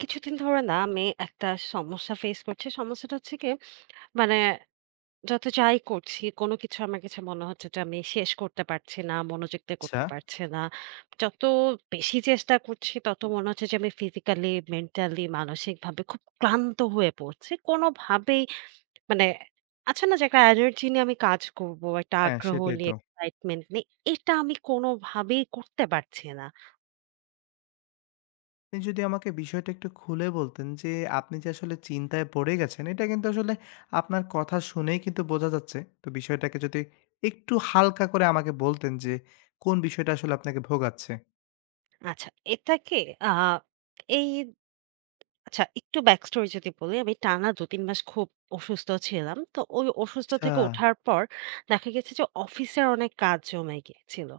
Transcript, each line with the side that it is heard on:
right: কিছুদিন ধরে না আমি একটা সমস্যা ফেস করছি। সমস্যাটা হচ্ছে গিয়ে মানে যত যাই করছি, কোনো কিছু আমার কাছে মনে হচ্ছে যে আমি শেষ করতে পারছি না, মনোযোগ দিয়ে
left: আচ্ছা,
right: করতে পারছি না। যত বেশি চেষ্টা করছি তত মনে হচ্ছে যে আমি ফিজিক্যালি, মেন্টালি, মানসিকভাবে খুব ক্লান্ত হয়ে পড়ছি। কোনোভাবেই মানে আছে না যে একটা এনার্জি নিয়ে আমি কাজ করব, একটা
left: হ্যাঁ,
right: আগ্রহ
left: সেটাই তো।
right: নিয়ে, এক্সাইটমেন্ট নিয়ে, এটা আমি কোনোভাবেই করতে পারছি না।
left: আপনি যদি আমাকে বিষয়টা একটু খুলে বলতেন যে, আপনি যে আসলে চিন্তায় পড়ে গেছেন, এটা কিন্তু আসলে আপনার কথা শুনেই কিন্তু বোঝা যাচ্ছে। তো বিষয়টাকে যদি একটু হালকা করে আমাকে বলতেন যে, কোন বিষয়টা আসলে আপনাকে ভোগাচ্ছে?
right: আচ্ছা এটাকে আ এই আচ্ছা, একটু ব্যাক স্টোরি যদি বলি, আমি টানা ২-৩ মাস খুব অসুস্থ ছিলাম। তো ওই অসুস্থ
left: আচ্ছা,
right: থেকে ওঠার পর দেখা গেছে যে অফিসের অনেক কাজ জমে গিয়েছিল।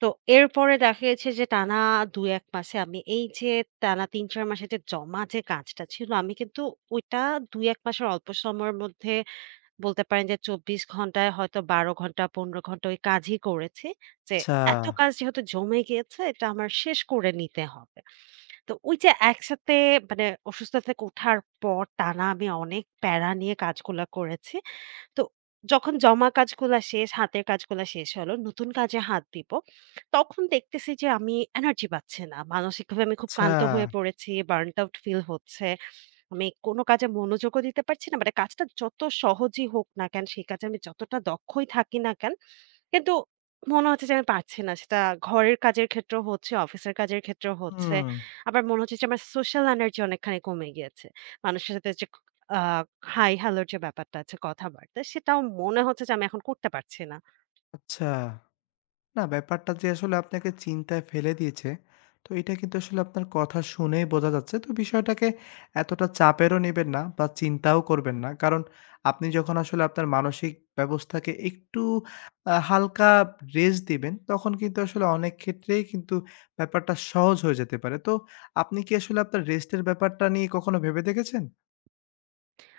right: তো এরপরে দেখা গেছে যে টানা ২-১ মাসে আমি এই যে টানা ৩-৪ মাসে যে জমা যে কাজটা ছিল আমি কিন্তু ওইটা ২-১ মাসের অল্প সময়ের মধ্যে বলতে পারেন যে ২৪ ঘন্টায় হয়তো ১২ ঘন্টা ১৫ ঘন্টা ওই কাজই করেছি। যে
left: আচ্ছা,
right: এত কাজ যেহেতু জমে গিয়েছে এটা আমার শেষ করে নিতে হবে। তো ওই যে একসাথে মানে অসুস্থতা থেকে ওঠার পর টানা আমি অনেক প্যারা নিয়ে কাজগুলা করেছি। তো যখন জমা কাজগুলা শেষ, হাতের কাজগুলা শেষ হলো, নতুন কাজে হাত দিব। তখন দেখতেছি যে আমি এনার্জি পাচ্ছি না। মানসিকভাবে আমি খুব
left: আচ্ছা,
right: ক্লান্ত হয়ে পড়েছি, বার্নড আউট ফিল হচ্ছে। আমি কোনো কাজে মনোযোগও দিতে পারছি না। মানে কাজটা যত সহজই হোক না কেন, সেই কাজে আমি যতটা দক্ষই থাকি না কেন, কিন্তু মনে হচ্ছে যে আমি পারছি না। সেটা ঘরের কাজের ক্ষেত্রেও হচ্ছে, অফিসের কাজের ক্ষেত্রেও হচ্ছে।
left: হুম,
right: আবার মনে হচ্ছে যে আমার সোশ্যাল এনার্জি অনেকখানি কমে গিয়েছে। মানুষের সাথে যে আ হাই হ্যালো র যে ব্যাপারটা আছে কথাবার্তা, সেটাও মনে হচ্ছে যে আমি এখন করতে পারছি না।
left: আচ্ছা। না, ব্যাপারটা যে আসলে আপনাকে চিন্তায় ফেলে দিয়েছে, তো এটা কিন্তু আসলে আপনার কথা শুনেই বোঝা যাচ্ছে। তো বিষয়টাকে এতটা চাপেরও নিবেন না বা চিন্তাও করবেন না। কারণ আপনি যখন আসলে আপনার মানসিক ব্যবস্থাকে একটু হালকা রেস্ট দিবেন, তখন কিন্তু আসলে অনেক ক্ষেত্রেই কিন্তু ব্যাপারটা সহজ হয়ে যেতে পারে। তো আপনি কি আসলে আপনার রেস্টের ব্যাপারটা নিয়ে কখনো ভেবে দেখেছেন?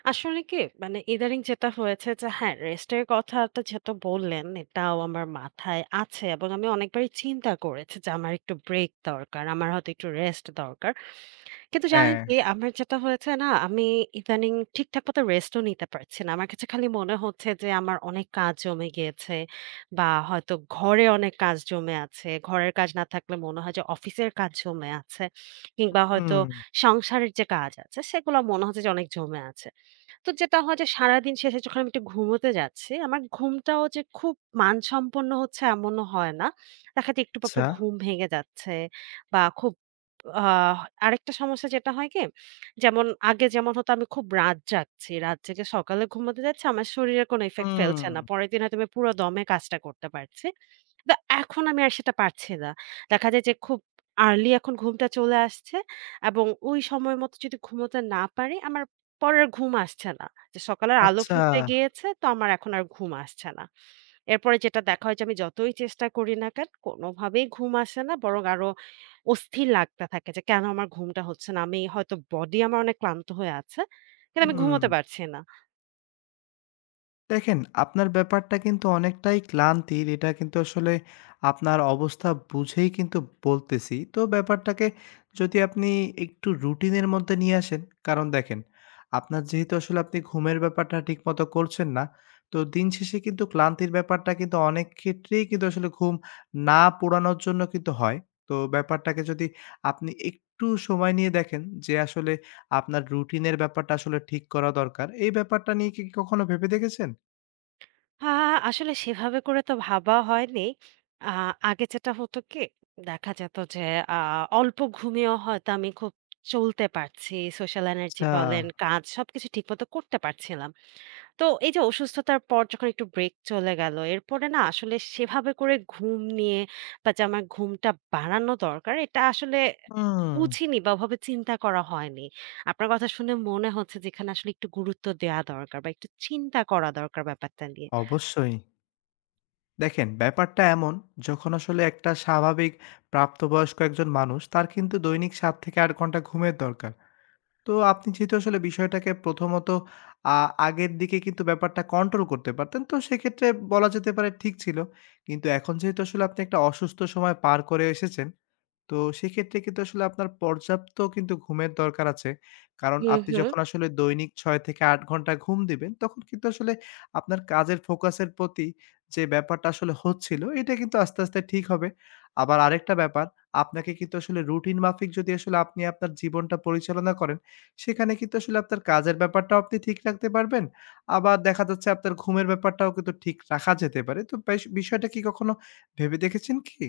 right: আসলে কি মানে ইদানিং যেটা হয়েছে যে হ্যাঁ, রেস্টের কথাটা যেহেতু বললেন, এটাও আমার মাথায় আছে এবং আমি অনেকবারই চিন্তা করেছি যে আমার একটু ব্রেক দরকার, আমার হয়তো একটু রেস্ট দরকার। কিন্তু জানেন
left: হ্যাঁ।
right: কি আমার যেটা হয়েছে না, আমি ইদানিং ঠিকঠাক মতো রেস্টও নিতে পারছি না। আমার কাছে খালি মনে হচ্ছে যে আমার অনেক কাজ জমে গিয়েছে, বা হয়তো ঘরে অনেক কাজ জমে আছে, ঘরের কাজ না থাকলে মনে হয় যে অফিসের কাজ জমে আছে, কিংবা হয়তো
left: হুম,
right: সংসারের যে কাজ আছে সেগুলো মনে হচ্ছে যে অনেক জমে আছে। তো যেটা হয় যে সারাদিন শেষে যখন আমি একটু ঘুমোতে যাচ্ছি, আমার ঘুমটাও যে খুব মানসম্পন্ন হচ্ছে এমনও হয় না। দেখা যায় একটু পরপর
left: আচ্ছা।
right: ঘুম ভেঙে যাচ্ছে, বা খুব আ আরেকটা সমস্যা যেটা হয় কি? যেমন আগে যেমন হতো আমি খুব রাত জাগছি। রাত জেগে সকালে ঘুমোতে যাচ্ছি, আমার শরীরে কোনো ইফেক্ট
left: হুম,
right: ফেলছে না। পরের দিন হয়তো আমি পুরো দমে কাজটা করতে পারছি। দা এখন আমি আর সেটা পারছি না। দেখা যায় যে খুব আর্লি এখন ঘুমটা চলে আসছে, এবং ওই সময় মতো যদি ঘুমোতে না পারি, আমার পরে আর ঘুম আসছে না। যে সকালের আলো
left: আচ্ছা।
right: ফুটে গিয়েছে তো আমার এখন আর ঘুম আসছে না। এরপরে যেটা দেখা হয় যে আমি যতই চেষ্টা করি না কেন কোনোভাবেই ঘুম আসে না, বরং আরো অস্থির লাগতে থাকে যে কেন আমার ঘুমটা হচ্ছে না। আমি হয়তো বডি আমার অনেক ক্লান্ত হয়ে আছে। কিন্তু আমি
left: হুম।
right: ঘুমোতে পারছি না।
left: দেখেন, আপনার ব্যাপারটা কিন্তু অনেকটাই ক্লান্তির। এটা কিন্তু আসলে আপনার অবস্থা বুঝেই কিন্তু বলতেছি। তো ব্যাপারটাকে যদি আপনি একটু রুটিনের মধ্যে নিয়ে আসেন, কারণ দেখেন, আপনার যেহেতু আসলে আপনি ঘুমের ব্যাপারটা ঠিকমতো করছেন না, তো দিন শেষে কিন্তু ক্লান্তির ব্যাপারটা কিন্তু অনেক ক্ষেত্রেই কিন্তু আসলে ঘুম না পোড়ানোর জন্য কিন্তু হয়। তো ব্যাপারটাকে যদি আপনি একটু সময় নিয়ে দেখেন যে আসলে আপনার রুটিনের ব্যাপারটা আসলে ঠিক করা দরকার। এই ব্যাপারটা নিয়ে কি কখনো ভেবে দেখেছেন?
right: আ আসলে সেভাবে করে তো ভাবা হয়নি। আ আগে যেটা হতো কি, দেখা যেত যে আ অল্প ঘুমিয়েও হয়তো আমি খুব চলতে পারছি। সোশ্যাল এনার্জি
left: আচ্ছা।
right: বলেন, কাজ সবকিছু ঠিকমতো করতে পারছিলাম। তো এই যে অসুস্থতার পর যখন একটু ব্রেক চলে গেল, এরপরে না আসলে সেভাবে করে ঘুম নিয়ে, বা যে আমার ঘুমটা বাড়ানো দরকার, এটা আসলে
left: হুম,
right: বুঝিনি বা ওভাবে চিন্তা করা হয়নি। আপনার কথা শুনে মনে হচ্ছে যে এখানে আসলে একটু গুরুত্ব দেয়া দরকার বা একটু চিন্তা করা দরকার ব্যাপারটা নিয়ে।
left: অবশ্যই। দেখেন ব্যাপারটা এমন, যখন আসলে একটা স্বাভাবিক প্রাপ্তবয়স্ক একজন মানুষ, তার কিন্তু দৈনিক ৭ থেকে ৮ ঘন্টা ঘুমের দরকার। তো আপনি যেহেতু আসলে বিষয়টাকে প্রথমত আ আগের দিকে কিন্তু ব্যাপারটা কন্ট্রোল করতে পারতেন। তো সেক্ষেত্রে বলা যেতে পারে ঠিক ছিল। কিন্তু এখন যেহেতু আসলে আপনি একটা অসুস্থ সময় পার করে এসেছেন, তো সেক্ষেত্রে কিন্তু আসলে আপনার পর্যাপ্ত কিন্তু ঘুমের দরকার আছে। কারণ
right: হুম,
left: আপনি
right: হুম।
left: যখন আসলে দৈনিক ৬ থেকে ৮ ঘন্টা ঘুম দিবেন, তখন কিন্তু আসলে আপনার কাজের ফোকাসের প্রতি যে ব্যাপারটা আসলে হচ্ছিল, এটা কিন্তু আস্তে, আস্তে ঠিক হবে। আবার আরেকটা ব্যাপার, আপনাকে কিন্তু আসলে রুটিন মাফিক যদি আসলে আপনি আপনার জীবনটা পরিচালনা করেন, সেখানে কিন্তু আসলে আপনার কাজের ব্যাপারটাও আপনি ঠিক রাখতে পারবেন। আবার দেখা যাচ্ছে আপনার ঘুমের ব্যাপারটাও কিন্তু ঠিক রাখা যেতে পারে। তো বেশ, বিষয়টা কি কখনো ভেবে দেখেছেন কি?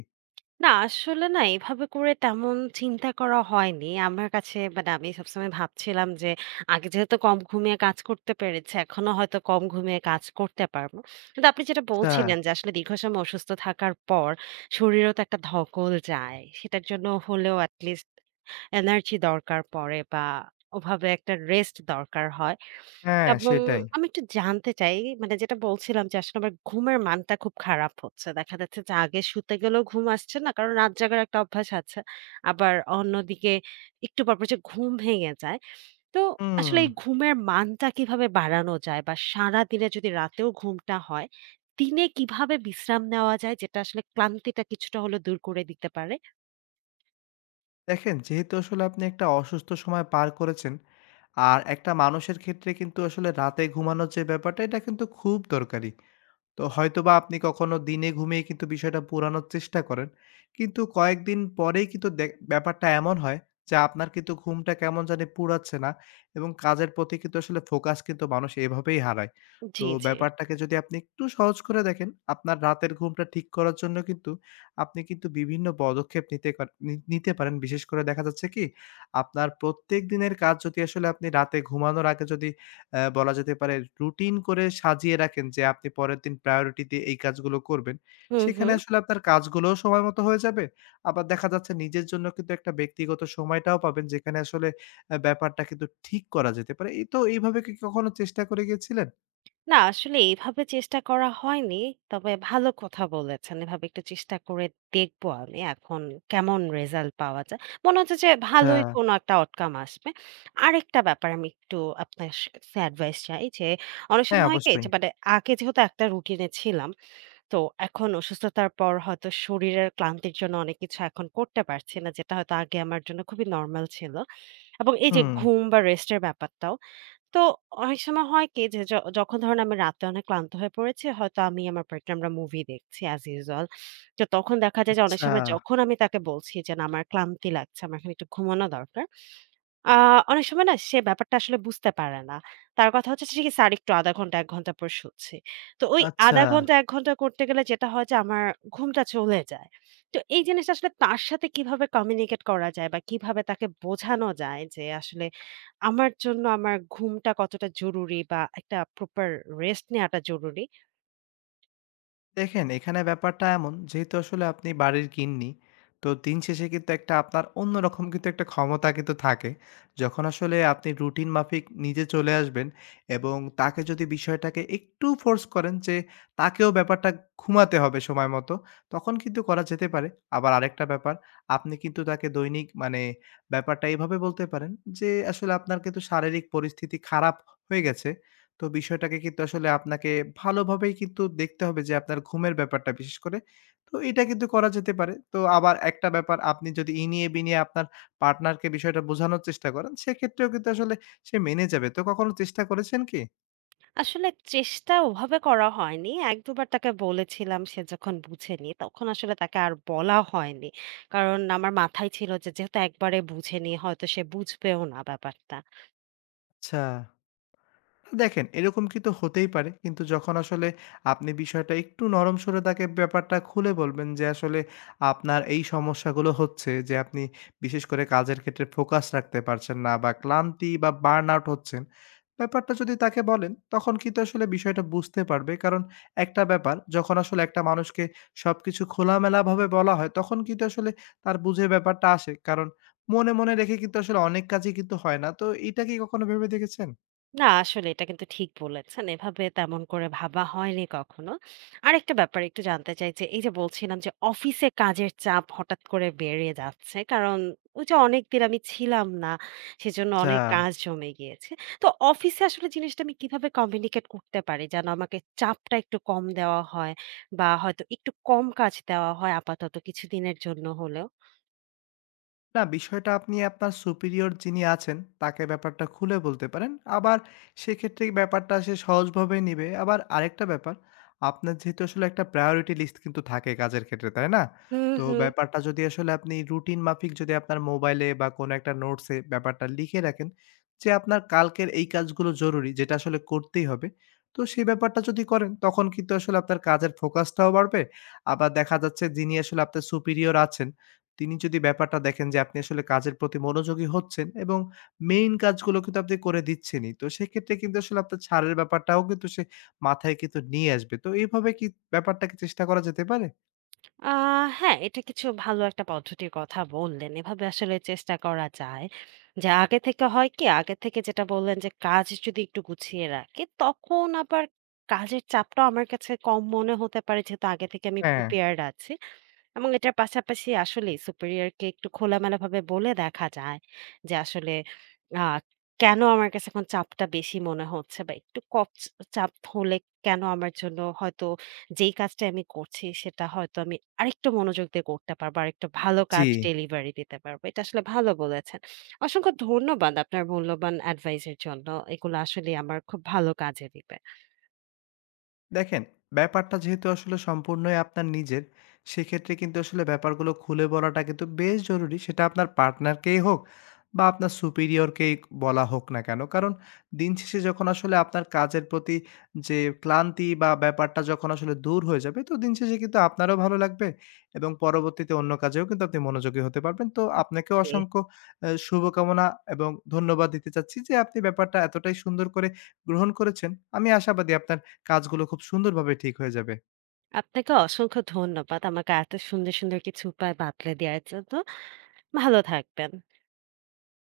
right: না আসলে না এভাবে করে তেমন চিন্তা করা হয়নি। আমার কাছে মানে আমি সবসময় ভাবছিলাম যে আগে যেহেতু কম ঘুমিয়ে কাজ করতে পেরেছি, এখনো হয়তো কম ঘুমিয়ে কাজ করতে পারবো। কিন্তু আপনি যেটা
left: আচ্ছা।
right: বলছিলেন যে আসলে দীর্ঘ সময় অসুস্থ থাকার পর শরীরেও তো একটা ধকল যায়। সেটার জন্য হলেও এটলিস্ট এনার্জি দরকার পড়ে, বা ওভাবে একটা রেস্ট দরকার হয়।
left: হ্যাঁ,
right: এবং
left: সেটাই।
right: আমি একটু জানতে চাই, মানে যেটা বলছিলাম যে আসলে আমার ঘুমের মানটা খুব খারাপ হচ্ছে। দেখা যাচ্ছে যে আগে শুতে গেলেও ঘুম আসছে না। কারণ রাত জাগার একটা অভ্যাস আছে। আবার অন্যদিকে একটু পরপর যে ঘুম ভেঙে যায়। তো
left: হুম,
right: আসলে এই ঘুমের মানটা কিভাবে বাড়ানো যায়, বা সারাদিনে যদি রাতেও ঘুমটা হয়, দিনে কিভাবে বিশ্রাম নেওয়া যায় যেটা আসলে ক্লান্তিটা কিছুটা হলেও দূর করে দিতে পারে?
left: দেখেন, যেহেতু আসলে আপনি একটা অসুস্থ সময় পার করেছেন, আর একটা মানুষের ক্ষেত্রে কিন্তু আসলে রাতে ঘুমানোর যে ব্যাপারটা, এটা কিন্তু খুব দরকারি। তো হয়তোবা আপনি কখনো দিনে ঘুমিয়ে কিন্তু বিষয়টা পুরানোর চেষ্টা করেন। কিন্তু কয়েকদিন পরেই কিন্তু ব্যাপারটা এমন হয় যে আপনার কিন্তু ঘুমটা কেমন জানি পুড়াচ্ছে না, এবং কাজের প্রতি কিন্তু আসলে ফোকাস কিন্তু মানুষ এভাবেই হারায়। তো
right: জি, জি।
left: ব্যাপারটাকে যদি আপনি একটু সহজ করে দেখেন, আপনার রাতের ঘুমটা ঠিক করার জন্য কিন্তু আপনি কিন্তু বিভিন্ন পদক্ষেপ নিতে কর নি নিতে পারেন। বিশেষ করে দেখা যাচ্ছে কি, আপনার প্রত্যেক দিনের কাজ যদি আসলে আপনি রাতে ঘুমানোর আগে যদি বলা যেতে পারে রুটিন করে সাজিয়ে রাখেন, যে আপনি পরের দিন প্রায়োরিটি দিয়ে এই কাজগুলো করবেন।
right: হু, হু।
left: সেখানে আসলে আপনার কাজগুলোও সময় মতো হয়ে যাবে। আবার দেখা যাচ্ছে নিজের জন্য কিন্তু একটা ব্যক্তিগত সময়টাও পাবেন যেখানে আসলে ব্যাপারটা কিন্তু ঠিক করা যেতে পারে। এই তো, এইভাবে কি কখনো চেষ্টা করে গিয়েছিলেন?
right: না আসলে এভাবে চেষ্টা করা হয়নি। তবে ভালো কথা বলেছেন। এভাবে একটু চেষ্টা করে দেখবো আমি এখন কেমন রেজাল্ট পাওয়া যায়। মনে হচ্ছে যে
left: আচ্ছা।
right: ভালোই কোনো একটা আউটকাম আসবে। আরেকটা ব্যাপার আমি একটু আপনার সে অ্যাডভাইস চাই যে অনেক
left: হ্যাঁ,
right: সময় হয় কি
left: অবশ্যই।
right: যে মানে আগে যেহেতু একটা রুটিনে ছিলাম। তো এখন অসুস্থতার পর হয়তো শরীরের ক্লান্তির জন্য অনেক কিছু এখন করতে পারছি না। যেটা হয়তো আগে আমার জন্য খুবই নরমাল ছিল। এবং এই যে
left: হুম।
right: ঘুম বা রেস্টের ব্যাপারটাও, তো অনেক সময় হয় কি যে যখন ধরেন আমি রাতে অনেক ক্লান্ত হয়ে পড়েছি, হয়তো আমি আমার পার্টনার আমরা মুভি দেখছি as usual। তো তখন দেখা যায় যে অনেক
left: আচ্ছা,
right: সময় যখন আমি তাকে বলছি যে, "না আমার ক্লান্তি লাগছে, আমার এখন একটু ঘুমানো দরকার।" আ অনেক সময় না সে ব্যাপারটা আসলে বুঝতে পারে না। তার কথা হচ্ছে সে কি স্যার একটু ০.৫ ঘন্টা ১ ঘন্টা পর শুচ্ছি। তো ওই
left: আচ্ছা।
right: ০.৫ ঘন্টা ১ ঘন্টা করতে গেলে যেটা হয় যে আমার ঘুমটা চলে যায়। তো এই জিনিসটা আসলে তার সাথে কিভাবে কমিউনিকেট করা যায়, বা কিভাবে তাকে বোঝানো যায় যে আসলে আমার জন্য আমার ঘুমটা কতটা জরুরি বা একটা প্রপার রেস্ট নেয়াটা জরুরি?
left: দেখেন, এখানে ব্যাপারটা এমন, যেহেতু আসলে আপনি বাড়ির গিন্নি, তো দিন শেষে কিন্তু একটা আপনার অন্যরকম কিন্তু একটা ক্ষমতা কিন্তু থাকে। যখন আসলে আপনি রুটিন মাফিক নিজে চলে আসবেন এবং তাকে যদি বিষয়টাকে একটু ফোর্স করেন যে তাকেও ব্যাপারটা ঘুমাতে হবে সময় মতো, তখন কিন্তু করা যেতে পারে। আবার আরেকটা ব্যাপার, আপনি কিন্তু তাকে দৈনিক মানে ব্যাপারটা এভাবে বলতে পারেন যে আসলে আপনার কিন্তু শারীরিক পরিস্থিতি খারাপ হয়ে গেছে। তো বিষয়টাকে কিন্তু আসলে আপনাকে ভালোভাবেই কিন্তু দেখতে হবে যে আপনার ঘুমের ব্যাপারটা, বিশেষ করে। তো এটা কিন্তু করা যেতে পারে। তো আবার একটা ব্যাপার, আপনি যদি ইনিয়ে বিনিয়ে আপনার পার্টনারকে বিষয়টা বোঝানোর চেষ্টা করেন, সেক্ষেত্রেও কিন্তু আসলে সে মেনে যাবে। তো কখনো চেষ্টা করেছেন কি?
right: আসলে চেষ্টা ওভাবে করা হয়নি। ১-২ বার তাকে বলেছিলাম, সে যখন বুঝেনি, তখন আসলে তাকে আর বলা হয়নি। কারণ আমার মাথায় ছিল যে যেহেতু একবারে বুঝেনি, হয়তো সে বুঝবেও না ব্যাপারটা।
left: আচ্ছা। দেখেন, এরকম কিন্তু হতেই পারে, কিন্তু যখন আসলে আপনি বিষয়টা একটু নরম সুরে তাকে ব্যাপারটা খুলে বলবেন যে আসলে আপনার এই সমস্যাগুলো হচ্ছে, যে আপনি বিশেষ করে কাজের ক্ষেত্রে ফোকাস রাখতে পারছেন না, বা ক্লান্তি বা বার্ন আউট হচ্ছেন, ব্যাপারটা যদি তাকে বলেন, তখন কিন্তু আসলে বিষয়টা বুঝতে পারবে। কারণ একটা ব্যাপার, যখন আসলে একটা মানুষকে সবকিছু খোলামেলাভাবে বলা হয়, তখন কিন্তু আসলে তার বুঝে ব্যাপারটা আসে। কারণ মনে মনে রেখে কিন্তু আসলে অনেক কাজই কিন্তু হয় না। তো এটা কি কখনো ভেবে দেখেছেন?
right: না আসলে এটা কিন্তু ঠিক বলেছেন। এভাবে তেমন করে ভাবা হয়নি কখনো। আরেকটা ব্যাপার একটু জানতে চাই যে, এই যে বলছিলাম যে অফিসে কাজের চাপ হঠাৎ করে বেড়ে যাচ্ছে। কারণ ওই যে অনেকদিন আমি ছিলাম না। সেজন্য
left: আচ্ছা।
right: অনেক কাজ জমে গিয়েছে। তো অফিসে আসলে জিনিসটা আমি কিভাবে কমিউনিকেট করতে পারি যেন আমাকে চাপটা একটু কম দেওয়া হয়, বা হয়তো একটু কম কাজ দেওয়া হয় আপাতত কিছুদিনের জন্য হলেও?
left: না, বিষয়টা আপনি আপনার superior যিনি আছেন, তাকে ব্যাপারটা খুলে বলতে পারেন। আবার সেক্ষেত্রে ব্যাপারটা সে সহজভাবে নিবে। আবার আরেকটা ব্যাপার, আপনার যেহেতু আসলে একটা priority list কিন্তু থাকে কাজের ক্ষেত্রে, তাই না?
right: হুম,
left: তো
right: হুম।
left: ব্যাপারটা যদি আসলে আপনি রুটিন মাফিক যদি আপনার মোবাইলে বা কোনো একটা নোটসে ব্যাপারটা লিখে রাখেন যে, আপনার কালকের এই কাজগুলো জরুরি, যেটা আসলে করতেই হবে। তো সেই ব্যাপারটা যদি করেন, তখন কিন্তু আসলে আপনার কাজের ফোকাসটাও বাড়বে। আবার দেখা যাচ্ছে, যিনি আসলে আপনার superior আছেন, তিনি যদি ব্যাপারটা দেখেন যে আপনি আসলে কাজের প্রতি মনোযোগী হচ্ছেন, এবং মেইন কাজগুলো কিন্তু আপনি করে দিচ্ছেনই। তো সেক্ষেত্রে কিন্তু আসলে আপনার ছাড়ের ব্যাপারটাও কিন্তু সে মাথায় কিন্তু নিয়ে আসবে। তো এভাবে কি ব্যাপারটাকে চেষ্টা করা যেতে পারে?
right: আ হ্যাঁ, এটা কিছু ভালো একটা পদ্ধতির কথা বললেন। এভাবে আসলে চেষ্টা করা যায়। যে আগে থেকে হয় কি, আগে থেকে যেটা বললেন যে কাজ যদি একটু গুছিয়ে রাখি, তখন আবার কাজের চাপটাও আমার কাছে কম মনে হতে পারে যেহেতু আগে থেকে আমি
left: হ্যাঁ,
right: প্রিপেয়ার্ড আছি। এবং এটার পাশাপাশি আসলেই superior-কে একটু খোলামেলাভাবে বলে দেখা যায় যে আসলে আ কেন আমার কাছে এখন চাপটা বেশি মনে হচ্ছে বা একটু কম চাপ হলে কেন আমার জন্য হয়তো যেই কাজটা আমি করছি সেটা হয়তো আমি আরেকটু মনোযোগ দিয়ে করতে পারবো, আরেকটু ভালো
left: জি।
right: কাজ ডেলিভারি দিতে পারবো। এটা আসলে ভালো বলেছেন। অসংখ্য ধন্যবাদ আপনার মূল্যবান অ্যাডভাইসের জন্য। এগুলো আসলেই আমার খুব ভালো কাজে দিবে।
left: দেখেন, ব্যাপারটা যেহেতু আসলে সম্পূর্ণই আপনার নিজের, সেক্ষেত্রে কিন্তু আসলে ব্যাপারগুলো খুলে বলাটা কিন্তু বেশ জরুরি। সেটা আপনার পার্টনারকেই হোক বা আপনার superior-কেই বলা হোক না কেন। কারণ দিন শেষে যখন আসলে আপনার কাজের প্রতি যে ক্লান্তি বা ব্যাপারটা যখন আসলে দূর হয়ে যাবে, তো দিন শেষে কিন্তু আপনারও ভালো লাগবে এবং পরবর্তীতে অন্য কাজেও কিন্তু আপনি মনোযোগী হতে পারবেন। তো আপনাকেও
right: জি।
left: অসংখ্য শুভকামনা এবং ধন্যবাদ দিতে চাচ্ছি, যে আপনি ব্যাপারটা এতটাই সুন্দর করে গ্রহণ করেছেন। আমি আশাবাদী আপনার কাজগুলো খুব সুন্দরভাবে ঠিক হয়ে যাবে।
right: আপনাকে অসংখ্য ধন্যবাদ আমাকে এত সুন্দর, সুন্দর কিছু উপায় বাতলে দেওয়ার জন্য। ভালো থাকবেন।